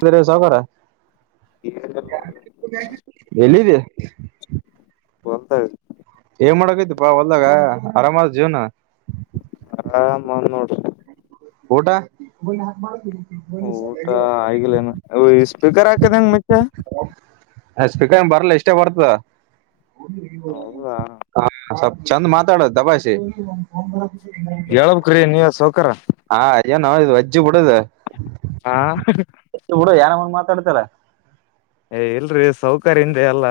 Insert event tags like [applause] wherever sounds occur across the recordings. ತೆರೆ ಸಾವಕಾರ ಏನಿಲ್ಲ ನೋಡ್ರಿ ಎಲ್ಲಿದಿ ಹೊಲದಾಗ್ ಏನ್ ಮಾಡಕತಿಪಾ ಹೊಲ್ದಾಗ ಆರಾಮ ಆದ ಜೀವ್ನ ಆರಾಮ ಅದ ನೋಡು ಊಟ ಊಟ ಆಗಲೇನು ಈ ಸ್ಪೀಕರ್ ಹಾಕದ ಹೆಂಗ ಮಚ್ಚಾ ಅ ಸ್ಪೀಕರ್ ಎನ್ ಬರ್ಲ್ ಇಷ್ಟೇ ಬರ್ತದ ಹೌದಾ ಹಾ ಸಪ್ ಚಂದ ಮಾತಾಡ ದಬಾಸಿ ಹೇಳ್ಬೇಕ್ರಿ ನೀವೆ ಸವ್ ಕರ ಹಾ ಏನೋ ಇದು ವಜ್ಜಿ ಬು ಇದ ಹಾ ಇರ್ಲಿ ಯಾನಮನಿ ಮಾಡ್ ಡ್ತಲ್ಲ ಏ ಇಲ್ರಿ ಸಾವಕರ ಇಂದೆ ಏಲ್ಲ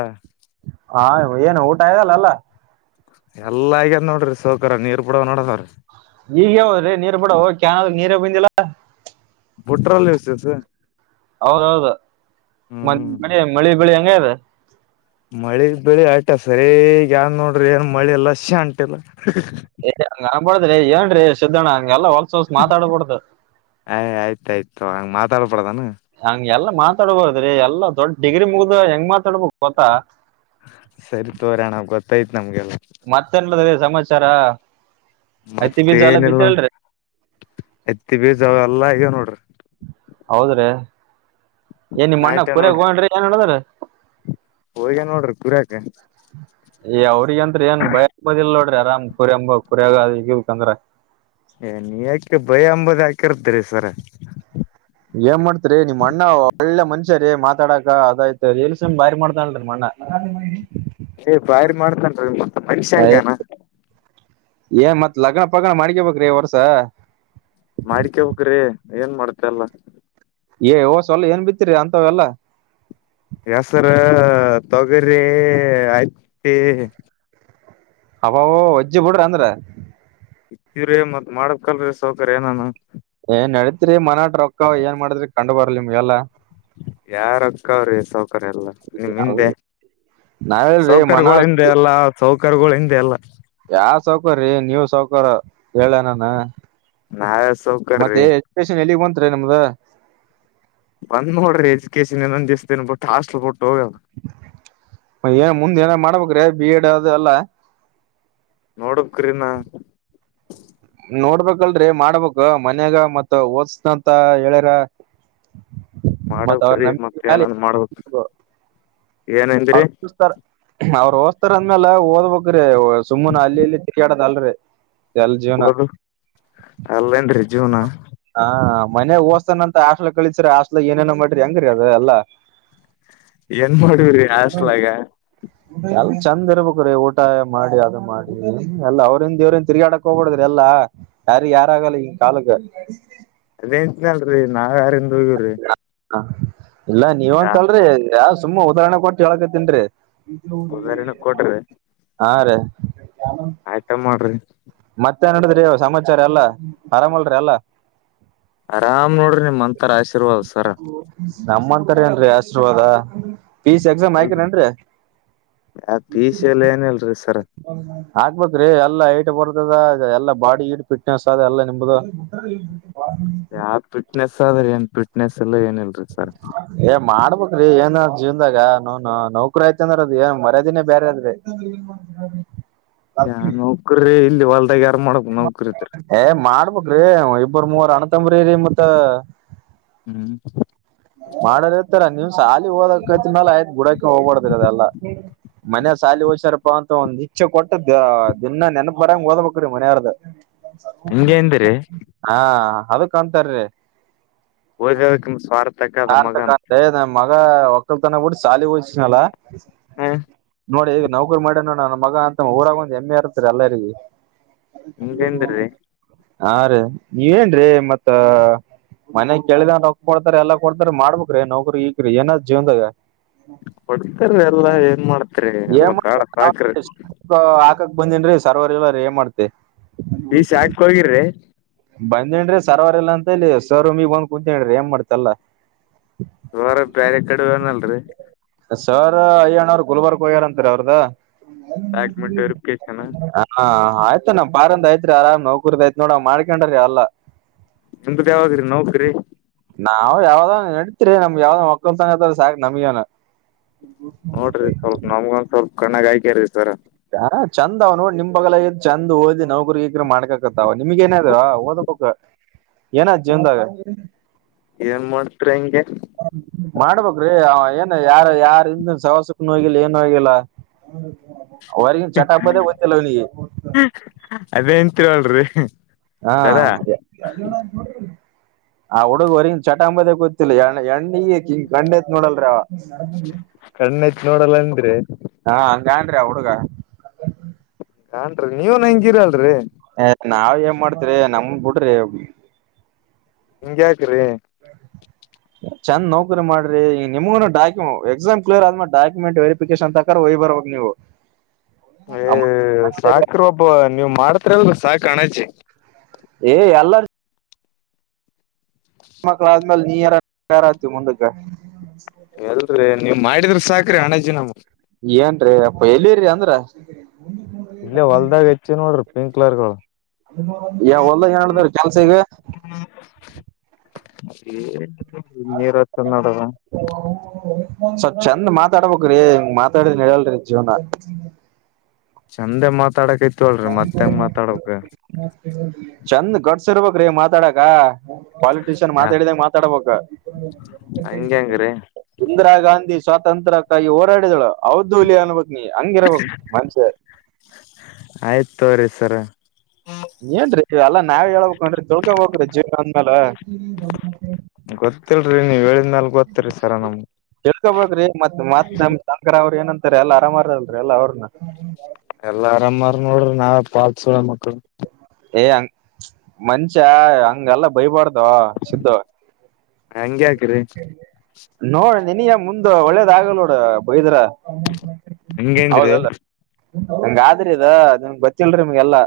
ಹಾ ಏನ ಊಟ ಆಗ್ಯದ ಅಲಾ ಎಲ್ಲಾ ಎಲ್ಲ ಆಗ್ಯದ ನೋಡ್ರಿ ಸೌಕರ ನೀರ್ ಬಿಡೋಡ್ ನೋಡದದ್ರಿ ಈಗ ಯಾವ್ ನೀರ್ ಬಿಡವು ಕ್ಯನಲ ನೀರೆ ಬಂದಿಲ್ಲ ಬುಟ್ರಲ್ಲಿ ಇಸ್ ಇಸ್ಸ್ ಹೌದೌದು ಮ ಹ್ಮ್ ಮಳಿ ಮಳಿ ಬೆಳಿ ಯಾದ್ ಮಳಿ ಬೆಳಿ ಆಟ ಸರಿಗ ಯಾನ ನೋಡ್ರಿ ಏನ್ ಮಳಿ ಇಲ್ಲ [unintelligible] ಎಲ್ಲಿ ಹಂಗ್ ಅನ್ಬಾಡದ್ರಿ ಏನ್ರೀ ಸಿದ್ಧಣ್ಣ ಹಂಗೆಲ್ಲಾ ಹೊ ಅಯ್ ಆಯ್ತ ಆಯ್ತುಹಂಗ ಮಾತ್ ಪಡದನು ಎಲ್ಲಾ ಮಾತಾಡ್ಬದ್ರಿ ಎಲ್ಲಾ ದೊಡ್ ಡಿಗ್ರಿ ಮುಗ್ದ ಹೆಂಗ್ ಮಾತಾಡ್ಬೇಕ ಗೊತ್ತಾ ಸರಿ ತೋರಿ ಅಣ್ಣ ಗೊತ್ತಾಯ್ತ್ ನಮ್ಗೆಲ್ಲ ಸಮಚಾರ ಹತ್ತಿ ಬೀಜಾ ಎಲ್ಲಾ ಮತ್ತೇನಿಲ್ಲ ಬಿತ್ಯವಲ್ಲರಿ ಹತ್ತಿ ಬೀಜಾ ಅವೆಲ್ಲಾ ಆಗ್ಯವ ನೋಡ್ರಿ ಹೌದ್ರೆ ಏನ್ ನಿಮ್ಮ ಅಣ್ಣ ನಾಟ್ಯ ಕುರಿರ ನೋಡ್ರಿ ಹೋಗಣ ಏನ್ ಹೇಳದ್ರ ಹೋಗ್ಯ ನೋಡ್ರಿ ಕುರ್ಯಾಕ ಹೇ ಅವ್ರಿಗೆಂತ ಏನ್ ಭಯ ಬದಿಲ್ಲೋ ಆರಾಮ್ ಕುರಿಯಂಬ [inaudible] ಈ ಗಂದ್ರ ಹೇ ನೀ ಯಾಕೆ ಭಯ ಅಂಬುದು ಯಾಕೆ ಇರುತ್ತೆ ಸರ ಏನ್ ಮಾಡ್ತರಿ ನಿಮ್ ಅಣ್ಣ ಒಳ್ಳೆ ಮನ್ಷ್ಯ ರೀ ಮಾತಾಡಾಕ ಅದಾಯ್ತಲ್ಸಮ ಬಾರಿ ಮಾಡ್ತಾರಿ ಅಣ್ಣ ಬಾರಿ ಮಾಡುತ್ತಾನರಿ ಇವಾ [unintelligible] ಹೇ ಮತ್ತ್ ಲಗ್ನ ಪಗ್ನ ಮಾಡ್ಕಬೇಕ್ರಿ ಈ ವರ್ಷ ಮಾಡಿಕೋಬೇಕ್ರಿ ಏನ್ ಮಾಡ್ತ ಅಲ್ಲ. ಹೇ ಹೋದ್ ಸಾಲ ಏನ್ ಬಿತ್ತರಿ ಅಂತವೆ ಎಲ್ಲಾ ಹೆಸರು ತೊಗರಿ ಹತ್ತಿ ಅಬ್ಬಬಾ ವಜ್ಜಿ ಬಿಡು ಅಂದ್ರ ಇತೀವ್ರೀ ಮತ್ ಮಾಡಕಲ್ರೀ ಸಾವಕರು ಏನಾನ ಏನ್ ನಡತ್ರಿ ಮನಟ ರೊಕ್ಕ ಏನ್ ಮಾಡಿದ್ರಿ ಕಂಡು ಬರ್ಲಿ ನಿಮ್ಗೆಲ್ಲ ಯಾವ್ ರೊಕ್ಕ ಸಾವಕರು [unintelligible] ಹಿಂದೆ ನಾವೇಳ್ರಿ ಮನ ಸೌಕರ್ಯಗಳಗಳು ಹಿಂದೆ ಅಲ್ಲ ಸೌಕರ್ಯಗಳು ಹಿಂದೆ ಅಲ್ಲಾ ಯಾವ ಸೌಕರಿ ನೀವು ಸೌಕರ ಹೇಳ ನಾನು. ನಾವೇ ಮತ್ತೆ ಸೌಕರ್ರಿ ಎಜುಕೇಶನ್ ಎಲ್ಲಿಗೆ ಬಂತು. ಅಯ್ತ್ರಿ ನಿಮ್ದ ಬಂದ್ ನೋಡ್ರಿ ಎಜುಕೇಶನ್ ಇನ್ನೊಂದಿಸ್ ಬಿಟ್ಟು ಹಾಸ್ಟೆಲ್ ಹೋಗಲ್ಲ ಏನ್ ಮುಂದೆ ಏನು ಮಾಡಬೇಕುರಿ ಬಿ ಎಡ್ ಅದೆಲ್ಲ ನೋಡ್ಬೇಕ್ರಿ ಇನ್ನ ನೋಡ್ಬೇಕಲ್ರರಿ ಮಾಡ್ಬೇಕು ಮನ್ಯಾಗ ಮತ್ ಓದಸನಂತ ಹೇಳ್ಯಾರ. ಮತ್ ಅವ್ರ ಮಾಡ್ಬೇಕ್ರಿ ನಂಬಿಕೆ ಮತ್ತ ಏನನ್ ಮಾಡಬೇಕು ಅರ್ಪಿಸುತ್ತಾರೆ ಅವರು ತೋರಿಸುತ್ತಾರೆ ಅಂದ್ಮೇಲೆ ಓದ್ಬೇಕ್ರೀ ಸುಮ್ನೆ ಅಲ್ಲಿ ಇಲ್ಲಿ ತಿರುಗಾಡದು. ಸ್ಯಾಲರಿ ಓದು ಅಲ್ಲೇನ್ರಿ ಜೀವನ. ಮನೆಗೆ ಓದಿಸನ ಹಾಸ್ಟೆಲ್ ಕಲಿಸಿದರೆಹಾಸ್ಟೆಲ್ ಏನೇನೋ ಮಾಡ್ರಿ ಹೆಂಗರೀ ಅದು ಎಲ್ಲ. ಏನ್ಮಾಡ [unintelligible] ಹಾಸ್ಟೆಲ್ ಹಾಗ ಎಲ್ ಚಂದ ಇರ್ಬೇಕ್ರಿ ಊಟ ಮಾಡಿ ಅದು ಮಾಡಿ ಎಲ್ಲಾ. ಅವ್ರಂದ ಇವ್ರನ್ ತಿರ್ಗಾಡಕ್ ಹೋಗ್ಬಡ್ರಿ ಎಲ್ಲಾ ಯಾರ ಯಾರಾಗಲ್ಲ ಹಿಂಗ ಕಾಲಕ್ಕ. ಅದೇಂತಿನಲ್ರರಿ ನಾವ್ ಯಾರು ಇರು [unintelligible] ಹಾ ಇಲ್ಲ ನೀವ ಅಂತಲ್ರಿ ಯಾವ ಸು ತುಂಬ ಉದಾಹರಣೆ ಕೊಟ್ಟು ಹೇಳಕತಿನ್ರಿ ಉದಾರಿನ ಹಾ ರೀ [unintelligible] ಆಯ್ತ ಮಾಡ್ರಿ ಮತ್ತೇನ್ ನಡದ್ರಿ ಸಮಾಚಾರ ಎಲ್ಲಾ ಆರಾಮಲ್ರಿ ಎಲ್ಲಾ ಆರಾಮ್ ನೋಡ್ರಿ ನಿಮ್ ಮಂತ್ ನಮ್ಮಂತರ ಏನ್ರೀ ಆಶೀರ್ವಾದ ಹ್ಮ ಪಿ ಸಿ ಎಕ್ಸಾಮ್ ಇಲ್ರಿ ಆಯ್ತನ್ರಿ ಯಾ ಪೀಸ್ ಎಲ್ಲ ಏನಿಲ್ರಿ ಸರ್ ಹಾಕ್ಬೇಕೇರಿ ಎಲ್ಲ ಐಟ್ ಬರ್ದದ ಎಲ್ಲ ಬಾಡಿ ಈಡ್ ಫಿಟ್ನೆಸ್ ಅದ ಎಲ್ಲ ನಿಮ್ದು ಯಾವ ಫಿಟ್ನೆಸ್ ಆದ್ರ ಏನ್ ಫಟ್ನೆಸ್ ಎಲ್ಲ ಏನಿಲ್ರಿ ಸರ್ ಮಾಡ್ಬ್ರಿ ಏನ್ ಜೀವದಾಗ ನೋನು ನೌಕರು ಯ್ತ ಅಂದ್ರ ಅದ ಏನ್ ಮರ್ಯದಿನೇ ಬೇರೆದ್ರಿ ನೋಕ್ರಿ ಇಲ್ಲೇ ಹೊಲದಾಗ ಏ ಮಾಡ್ಬಬೇಕ್ರಿ ಇಬ್ಬರ್ ಮೂವರ್ ಅಣ್ಣ ತಮ್ಮರಿ ಮತ್ತ ಹ್ಮ್ ಮಾಡ ಇರ್ತಾರ ನೀವ್ ಸಾಲಿ ಓದ ಕತ್ಮೇಲೆ ಆಯ್ತ್ ಬುಡೋಕೆ ಹೋಗ್ಬಾರಡ್ದರ ಅದಲ್ಲಾ ಮನ ಸಾಲಿ ಹೋಸ್ಯಾರಪ್ಪಾ ಅಂತ ಒಂದ ಇಚ್ಛೆ ಕೊಟ್ಟುದ ದಿನ ನೆನಪ ಬರಂಗ ಓದ್ಬೇಕ್ರೀ ಮನೆಯವಾರ್ದ ಹಂಗೇಂದಿರಿ ಹಾ ಅದಕ್ಕ ಅಂತರಿ ಹೋಗ ನಿ ಸ್ವಾರ್ಥ ಸಾರ್ಥಕ ಮಗ ಒಕ್ಕಳ ಬಿಡ್ತು ಶಾಲೆ ಓದಿಸದ್ಮೇಲೆ ಹ್ಮ್ ನೋಡಿ ಈಗ ನೌಕರಿ ಮಾಡಿ ನೋಡ ನನ್ನ ಮಗ ಅಂತ ಊರಾಗ ಒಂದ್ ಹೆಮ್ಮೆ ಇರ್ತರಿ ಎಲ್ಲರಿಗೆ [inaudible] ಹಿಂಗಂದ್ರಿ ಹಾ ರೀ ನೀವೇಏನರೀ ಮತ್ತ ಮನೆ ಕೇಳಿದನ್ ಹೊಕ್ಬಡ್ತಾರೆ ಎಲ್ಲ ಕೊಡ್ತಾರೆ ಮಾಡ್ಬೇಕಕೇರಿ ನೌಕರೀ ಏನಾರ ಜೀವನ್ದಾಗ ಕೊಡ್ತಾರೀ ಎಲ್ಲಾ ಏನ್ ಮಾಡತ್ರಿ ಎಲ್ಲ ಬಾಡ ಸಾಕ್ರಿ ಕ್ ಬಂದೇನ್ರರಿ ಸರ್ವರ್ ಇಲ್ಲ ಅಂದ್ರೆ ಏನ್ ಮಾಡ್ತೆ ಹಾಕ್ ಹೋಗಿರ್ರಿ ಬಂದೇಂದ್ರೆ ಸರ್ವರ್ ಎಲ್ಲಾ ಅಂತ ಇಲ್ಲಿ ಸರ್ ರೂಮಿಗೆ ಒಂದ್ ಕುಂತ್ಕಣ್ರಿ ಏನ್ ಮಾಡ್ತಿಯಾ ಎಲ್ಲಾ? ಹೊರ ಬೇರೆ ಕಡ ಏನಲ್ರಿ? ಸರ್ ಅಯ್ಯಣ್ಣ ಅವರು ಗುಲ್ಬರ್ಗಕ್ಕೆ ಹೋಗ್ಯ್ಯಾರ ಅಂತರಿ ಅವ್ರದು. ಡಾಕ್ಯುಮೆಂಟ್ ವೆರಿಫಿಕೇಶನ್ ಹಾ ಆಯ್ತ ನಮ ಬಾರಂದ ಆಯ್ತು ಆರ್ ನೋಕರ್ದಯ್ ನೋ ಅವ ಮಾಡಿ ಗಂಡರೀ ಅಲ್ಲ ನಿಮ್ದು ಯಾವಾಗ್ರಿ ನೌಕ್ರಿ ನಡ ನಮ್ ಯಾವದೋ ಮಕ್ಕಳಂತ ನಮಿಯ ನೋಡ್ರಿ ಸ್ವಲ್ಪ ನಮ್ಗಂದ ಸ್ವಲ್ಪ. ಕಣ್ಣಗಾಯಕರಿ ಸರ ಹ ಚಂದ ಅವ ನೋಡ್ ನಿಮ್ ಬಗ್ಲಗ್ ಚಂದ್ ಓದಿ ನೌಕ್ರಗ್ರ ಮಾಡ್ಕಕತ್ತ ಅವ ನಿಮಗ ಏನಾದ್ರ ಓದಬೇಕ್, ಏನ್ ಜೀವನ್ದಾಗ ಏನ್ ಮಾಡ್ತರಿ ಹಂಗೆ ಮಾಡ್ಬೇಕ್ರೀ ಏನ್ ಯಾರ ಯಾರ ಹಿಂದನ್ ಸವಾಸಕನ ಹೋಗಿಲ್ಲ ಏನು ಆಗಿಲ್ಲ. ಅವಗ ಚಟಾಪ್ಪದ ಹತಲ್ಲ ಅವನಿಗೆ. ಹತ್ತ ಹೇಳಲ್ರಿ ಹಾ ಆ ಹಡುಗ ವರ ಚಟ್ ಗೊತ್ತಿಲ್ಲಣ ಎಣ್ಣ ಕಣ್ಣೆತ್ ನೋಡಲ್ರಿ ಅವ, ಕಣ್ಣೆತ್ ನೋಡಲ್ಲ ಅಂದ್ರಿ ಅ ಅಂತ ನಾನ್ರಿ ಆ ಹುಡುಗ ನಾನ್ರಿ ನೀವನ್ ಹೆಂಗಿರಲ್ರರಿ. ಹ ನಾವ ಏನ್ ಮಾಡ್ತ್ರರಿ ನಮನ್ ಬಿಡ್ರಿ ಹೋಗ ಹಂಗ ಯಾಕ್ರಿ ಚಂದ್ ನೌಕರಿ ಮಾಡ್ರಿ ನಿಮಗನು ಡಕು ಎಕ್ಸಾಮ್ ಕ್ಲಿಯರ್ ಆದ್ಮೇ ಡಾಕುಮೆಂಟ್ ವೆರಿಕೇಶನ್ ತಕ ಹೋಗ್ ಬರೋಗ್ ನೀವು ಏ ಸಾಕ್ರ ಒಬ್ಬ ನೀವ್ ಮಾಡ ಹತ್ರ ಸಹ ಕಾಣಚ್ಚ ಏ ಎಲ್ಲ ಮಕ್ಕಳ ಆದ್ಮೇಲೆ ನೀರಾರಾತವಿ ಮುಂದಕ್ಕೆ. ಹೇಳ್ರಿ ನೀವು ಮಾಡಿದ್ರ ಸಾಕ್ರರಿ ಅಣಾಜು ನಮ್ಮ. ಏನ್ರೀ ಅಪ್ಪ ಎಲ್ಲಿರರಿ ಅಂದ್ರ. ಇಲ್ಲೇ ಹೊಲ್ದಾಗ ಹೆಚ್ಚಿ ನೋಡ್ರಿ. ಸ್ಪ್ರಿಂಕ್ಲಾರ್ಗಳು ಯ ಹೊಲ್ದಾಗ ಏ ಮಾಡ್ದಾರ ಕೆಲ್ಸ ಈಗ. ಹ್ಮ ನೀರ ಚ ನಡದ ಸ್ವಲ್ ಚಂದ ಮಾತಾಡ್ಬೇಕ್ರಿ ಹಿಂಗ್ ಮಾತಾಡಿದ್ರ ನಡೆಯಲ್ರಿ ಜೀವನ. ಚಂದೆ ಮಾತ್ ಮಾತಾಡಕ್ ಇತ್ ಅಳರಿ ಮತ್ತ ಹೆಂಗ ಮಾತಾಡ್ಬೇಕ. ಚಂದ್ ಗಟ್ಸ್ ಇರ್ಬೇಕ್ರಿ ಮಾತಾಡಕ ಪಾಲಿಟಿಷಿಯನ್ ಯಾ ಮಾತಾಡಿದಾಗ ಮಾತಾಡ್ಬೇಕ [inaudible] ಹಂಗ್ಯಾಂಗ್ರಿ ಇಂದಿರಾ ಗಾಂಧಿ ಸ್ವಾತಂತ್ರ್ಯಕ್ಕಾಗಿ ಹೋರಾಡಿದಳು ಹೌದು ಹುಲಿಯ ಅನ್ಬೇಕ್ ನೀ ಹಂಗಿರಬಕ್ ಮನ್ಷೆ ಆಯ್ತ್ ತಗೋರಿ ಸರ ಏನ್ರೀ ಎಲ್ಲ ನಾವೇ ಹೇಳ್ಬೇಕನ್ ರೀ ತಿಳ್ಕೋಬ್ರಿ ಜೀವನ ಅಂದ್ಮೇಲ ಗೊತ್ತಿಲ್ರರಿ ನೀವ್ ಹೇಳಿದ್ಮ್ಯಾಲ ಗೊತ್ತರಿ ಸರ ನಮ್ ತಿಳ್ಕೋಬ್ರಿ ಮತ್ ಮತ್ ನಮ ಶಂಕ್ರ ಅವ್ರ ಏನ ಎಲ್ಲ ಆರಾಮಾರದಲ್ರರಿ ಎಲ್ಲ ಅವ್ರನ್ನ ಎಲ್ಲಾ ಆರಾಮಾರ ನೋಡ್ರಿ ನಾವ್ ಪಾಲ್ಸು [unintelligible] ಮನಷ್ಯ ಹಂಗೆಲ್ಲ ಬೈಬಾರ್ದ ಸಿದ್ದ ಹಂಗ್ಯಾಕೆ ನೋ ನಿನಗ ಮುಂದ್ ಒಳ್ಳೇದ್ ಆಗಲ್ ನೋಡ ಬೈದ್ರ ಹಂಗಂದ್ರಿ ಹಂಗ ಅದ್ರೆ ಇದ ಅನ್ ಗೊತ್ತಲ್ರಿ ನಿಮ್ಗೆಲ್ಲಾ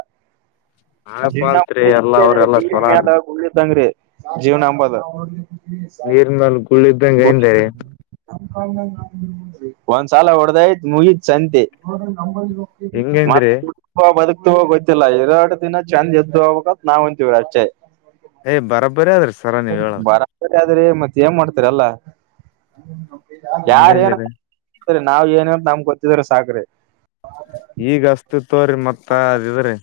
ನಾವ [unintelligible] ಇಷ್ಟ ಪಾಲ್ತ್ರಿ ಎಲ್ಲಾ ಅವ್ರೆಲ್ಲಾ ನೀರಿ ಚೊಲಾರ ಮ್ಯಾಲ ಗುಳ್ಳೆ ಇದ್ದಂಗ್ರಿ ಜೀವನ ಅಂಬದು [unintelligible] ಗುಳ್ಳೆ ಇದ್ದಂಗೆ ಏನ್ರಿ ಒಂದ್ಸಲ ಹೊಡದಾಯತ್ ಮುಗೀತ್ ಸಂತೆ ಹೆಂಗೈಂದ್ರಿ ಮತ್ತೆ [unintelligible] ಗೊತ್ತಿಲ್ಲ ಇರೋ ಅಷ್ಟು ದಿನ ಚಂದ ಇದ್ದು ಹೋಗಬೇಕತ್ ನಾವ್ ಅಂತೀವಿ ಅಷ್ಟೇ ಹೇ ಬರಬರಿ ಅದ್ರಿ ಸರ ನೀವ್ ಹೇಳದು [unintelligible] ಏನ್ ಮಾಡ್ತರಲ್ಲ ಯಾರ ಏನ್ ಹಂಗಂದ್ರಿ [inaudible] ನಾವ್ ಏನಂತ ನಮ್ ಗೊ [unintelligible] ಈಗ ಅಷ್ಟ ತೋರಿ ಮತ್ತ ಅದಿದ್ರಿ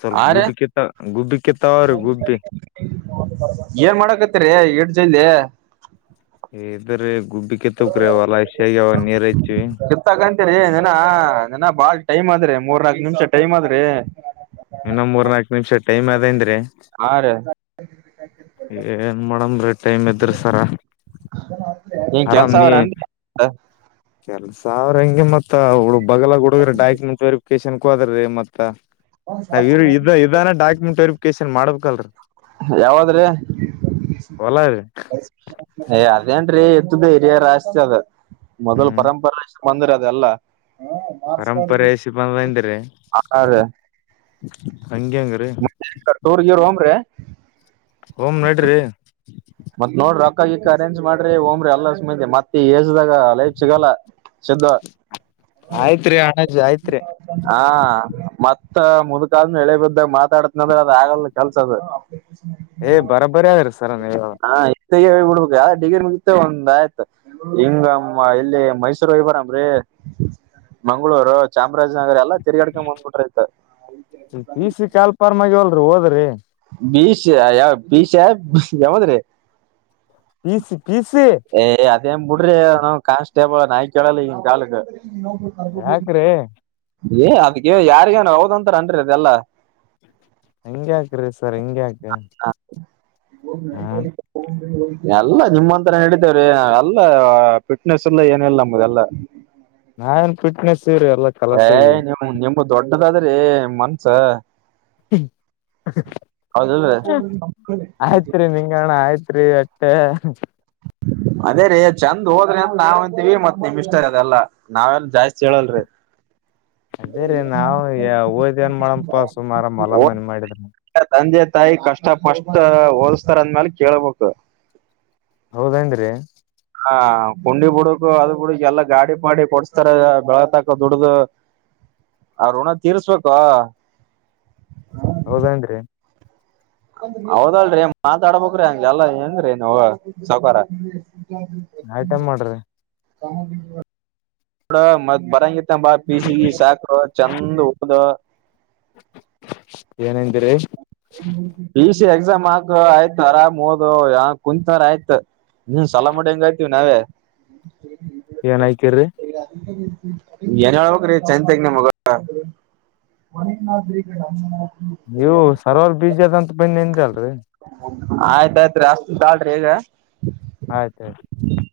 ಸ್ವಲ್ಪ ಆ ರ ಗುಬ್ಬಿಕತ್ತ ಗುಬ್ಬಿ ಕಿತ್ತಾವ್ರಿ ಗುಬ್ಬಿ ಏನ್ ಮಾಡಕತ್ರಿ [unintelligible] ಇದರ ಹಚ್ಚಿವಿ ಗೊತ್ತಂತರಿ ನನ ನನ ಬಾಳ್ ಟೈಮ್ ಮೂರ್ನಾಲ್ಕು ನಿಮಿಷ ಟೈಮ್ ಆದ್ರೆ ಇನ್ನೊ ಮೂರ್ ನಾಕು ನಿಮಿಷ ಟೈಮ್ ಅದಂದ್ರೆ ಹ [inaudible] ಏನ್ ಮಾಡಮ್ರಿ ರೀ ಟೈಮ್ ಗೆ ಎಬ್ಬಿಸುತ್ತಾರೆ ಸ [inaudible] ನೀ ಕೆಲ್ಸ ಅವರನ್ರಿ ಕಳಸ ಹಂಗೆ ಮತ್ತೆ ಹುಡುಗ ಬಾಗಲೋಡ ಡೈಕ್ರು ಹೋದರೆ ಮತ್ತೆ ನಾವ್ ಇ್ರ ಇದ ಇದಾನ ಡಾಕ್ಯುಮೆಂಟ್ ಕೇಶನ್ ಮಾಡ್ಬೇಕಲ್ರರಿ ಯಾವದ್ರಿ ಹೊಲ ರೀ ಏ ಅದೇನ್ ರೀ ಹಿರಿಯರ ಆಸ್ತಿ ಅದು ಮೊದಲ ಹ್ಮ್ ಪರಂಪರ ಬಂದಿರ ಅದೆ ಎಲ್ಲ ಪರಂಪರೆ ಸಿ ಬಂದಂದ್ರ ಹಾ ರೀ ಹಂಗಗೆಂಗ್ರೀ ಟೂರ್ ಗೀರ್ ಹೋಮ್ರಿ ಹಓಮ ನೋಡ್ರಿ [inaudible] ಮತ್ ನೋಡ್ರಿ ರೊಕ್ಕ ಗಿಕ್ಕ ಅೇಂಜ್ ಮಾಡ್ರಿ ಹೋಗ್ರಿ ಅಲ್ಲ ಸುತೆ ಮಂದಿ ಮತ್ತೆ ಲೈಫ್ ಸಿಗಲ್ಲ ಸಿದ್ದ ಆಯ್ತ್ರಿ ಅಣಜಿ ಆಯ್ತ್ರಿ ಹಾ ಹಾ ಮತ್ತ ಮುದ್ಕಲ್ ಎಳೆ ಬಿದ್ದಾಗ ಮಾತಾಡತ್ನಂದ್ರೆ ಅದ ಆಗಲ್ಲ ಕಲ್ಸದ ಏ್ ಬರಬ್ಬರಿ ಯಾರ ಹಾ ಆಯ್ ಬಿಡ್ಬೇಕು ಯಾವ ಡಿಗ್ರಿ ಮುಗುತ್ತ ಒಂದ್ ಆಯ್ತು ಹಿಂಗ ಇಲ್ಲಿ ಮೈಸೂರು ಇ ಬರಾಮ್ರೀ ಮಂಗಳೂರು ಚಪ ಚಾಮರಾಜನಗರ ಎಲ್ಲ ತಿರ್ಗಾಡಕ ಮುಂದ್ಬಿಟ್ರ್ತ ಸರ ಹೋದ್ರಿ ಬೀಷ ಯಾವ ಬೀಷ ಯಾವದ್ರೀ ಬಿಸಿ ಪಿಸಿ ಅನ್ ಬಿಡ್ರಿ ನ ಕಾನ್ಸ್ಟೇಬಲ್ ನಾ ಕೇಳಲ್ಲ ಈನ್ ಕಾಲಕ್ ಯಾಕ್ರಿ ಅದಕ್ಕೆ ಯಾರಗ [unintelligible] ಒಂತರ ಅನ್ರಿ ಅದೆ ಎಲ್ಲಾ ಹಂಗಗೆಯಾಕ್ರೀ ಸರ್ ಹಿಂಗ್ಯಾಕ ಹ ಎಲ್ಲ ನಿಮ್ಮಂತ ರ ನಡಿತೇವ್ರ ಅಲ್ಲ ಫಿಟ್ನೆಸ್ ಎಲ್ಲ ಏನ ಇಲ್ಲ ನಮ್ದಲ್ಲಾ ನಾವೇನ್ ಫಿಟ್ನೆಸ್ ಇವ್ರಿ ಎಲ್ಲಾ ಹ ಕಲಸಾಗಿ ನೀಮ [unintelligible] ನಿಮ ದೊಡ್ಡದಾದ್ರೆ ಮನ್ಸ ಹೌದಲ್ರಿ ಆಯ್ತ್ರಿೀ ನಿಂಗಣ ಆಯ್ತ್ರಿ ಹ ಅದೇ ರೀ ಚಂದ್ ಹೋದ್ರಿ ಅಂತ ನಾವ ಅಂತೀವಿ ಮತ್ ನಿಮ್ ಇಷ್ಟ ಅದೆಲ್ಲಾ ನಾವೆ ಜಾಯಸ್ ಚಳಲ್ ರೇಜೆ ಅದೇ ರೀ ನಾವು ಓದ್ ಏನ್ ಮಾಡಮಪಾ ಸುಮಾರ ಮಲ ಮನಿ ಮಾಡಿದ್ರ [unintelligible] ತಾಯಿ ಕಷ್ಟ ಪಷ್ಟ ಹೋಲ್ಸ್ತಾರ ಅಂದ್ಮೇಲೆ ಕೇಳ್ಬೇಕು ಹೌದಂದ್ರಿ ಹಾ ಕುಂಡಿ ಬಿುಡಕು ಅದ ಬಿಡಕ್ ಎಲ್ಲಾ ಗಾಡಿ ಪಾಿ ಕೊಡ್ಸ್ತಾರೆ ಬೆಳತಕ ದುಡ್ದು ಆ ಋಣ ತೀರ್ಸ್ಬೇಕು ಹೌದೇನ್್ರರಿ ಹೌದಲ್ರಿ ಮಾತಾಡ್ಬೇಕ್ರಿ ಹಂಗಗೆ ಎಲ್ಲ ಹೆಏಂಗ್ರೀ ನೀ ಸೌಕಾರ ಐಟಮ್ ಮಾಡ್ರಿ ತಾಮ ಬಿ ಡ ಮ ಬರ ಂಬಾ ಬಿಸಿಿಗೆ ಸಾಕು ಚಂದ್ ಹ್ದ ಏನ [unintelligible] ಎಕ್ಸಾಮ್ ಹಾಕ ಆಯ್ತ ಆರಾಮ್ೋದ ಯಾ ಕುಂತಾರ ಆಯ್ತ ನೀ ಸಲ ಮಾಡಡಿಂಗಯ್ತಿವಿ ನಾವೇ ಏನ್ಯಕ್ರ ಏನಳ್ವ ರೀ ಚೈನ್ ತಂಗನೆ ಮಗ ನೀವು ಸರವಲ್ ಬೀಜದಂತ ಬನ್ನಿ ಎಂದ್ರಲ್ ಕ ಆಯ್ತಾಯ್ತ್ೀ ಅಷ್ಟ ತಾಳ್ರಿ ಈಗ ಆಯ್ತಾಯಯ್ತು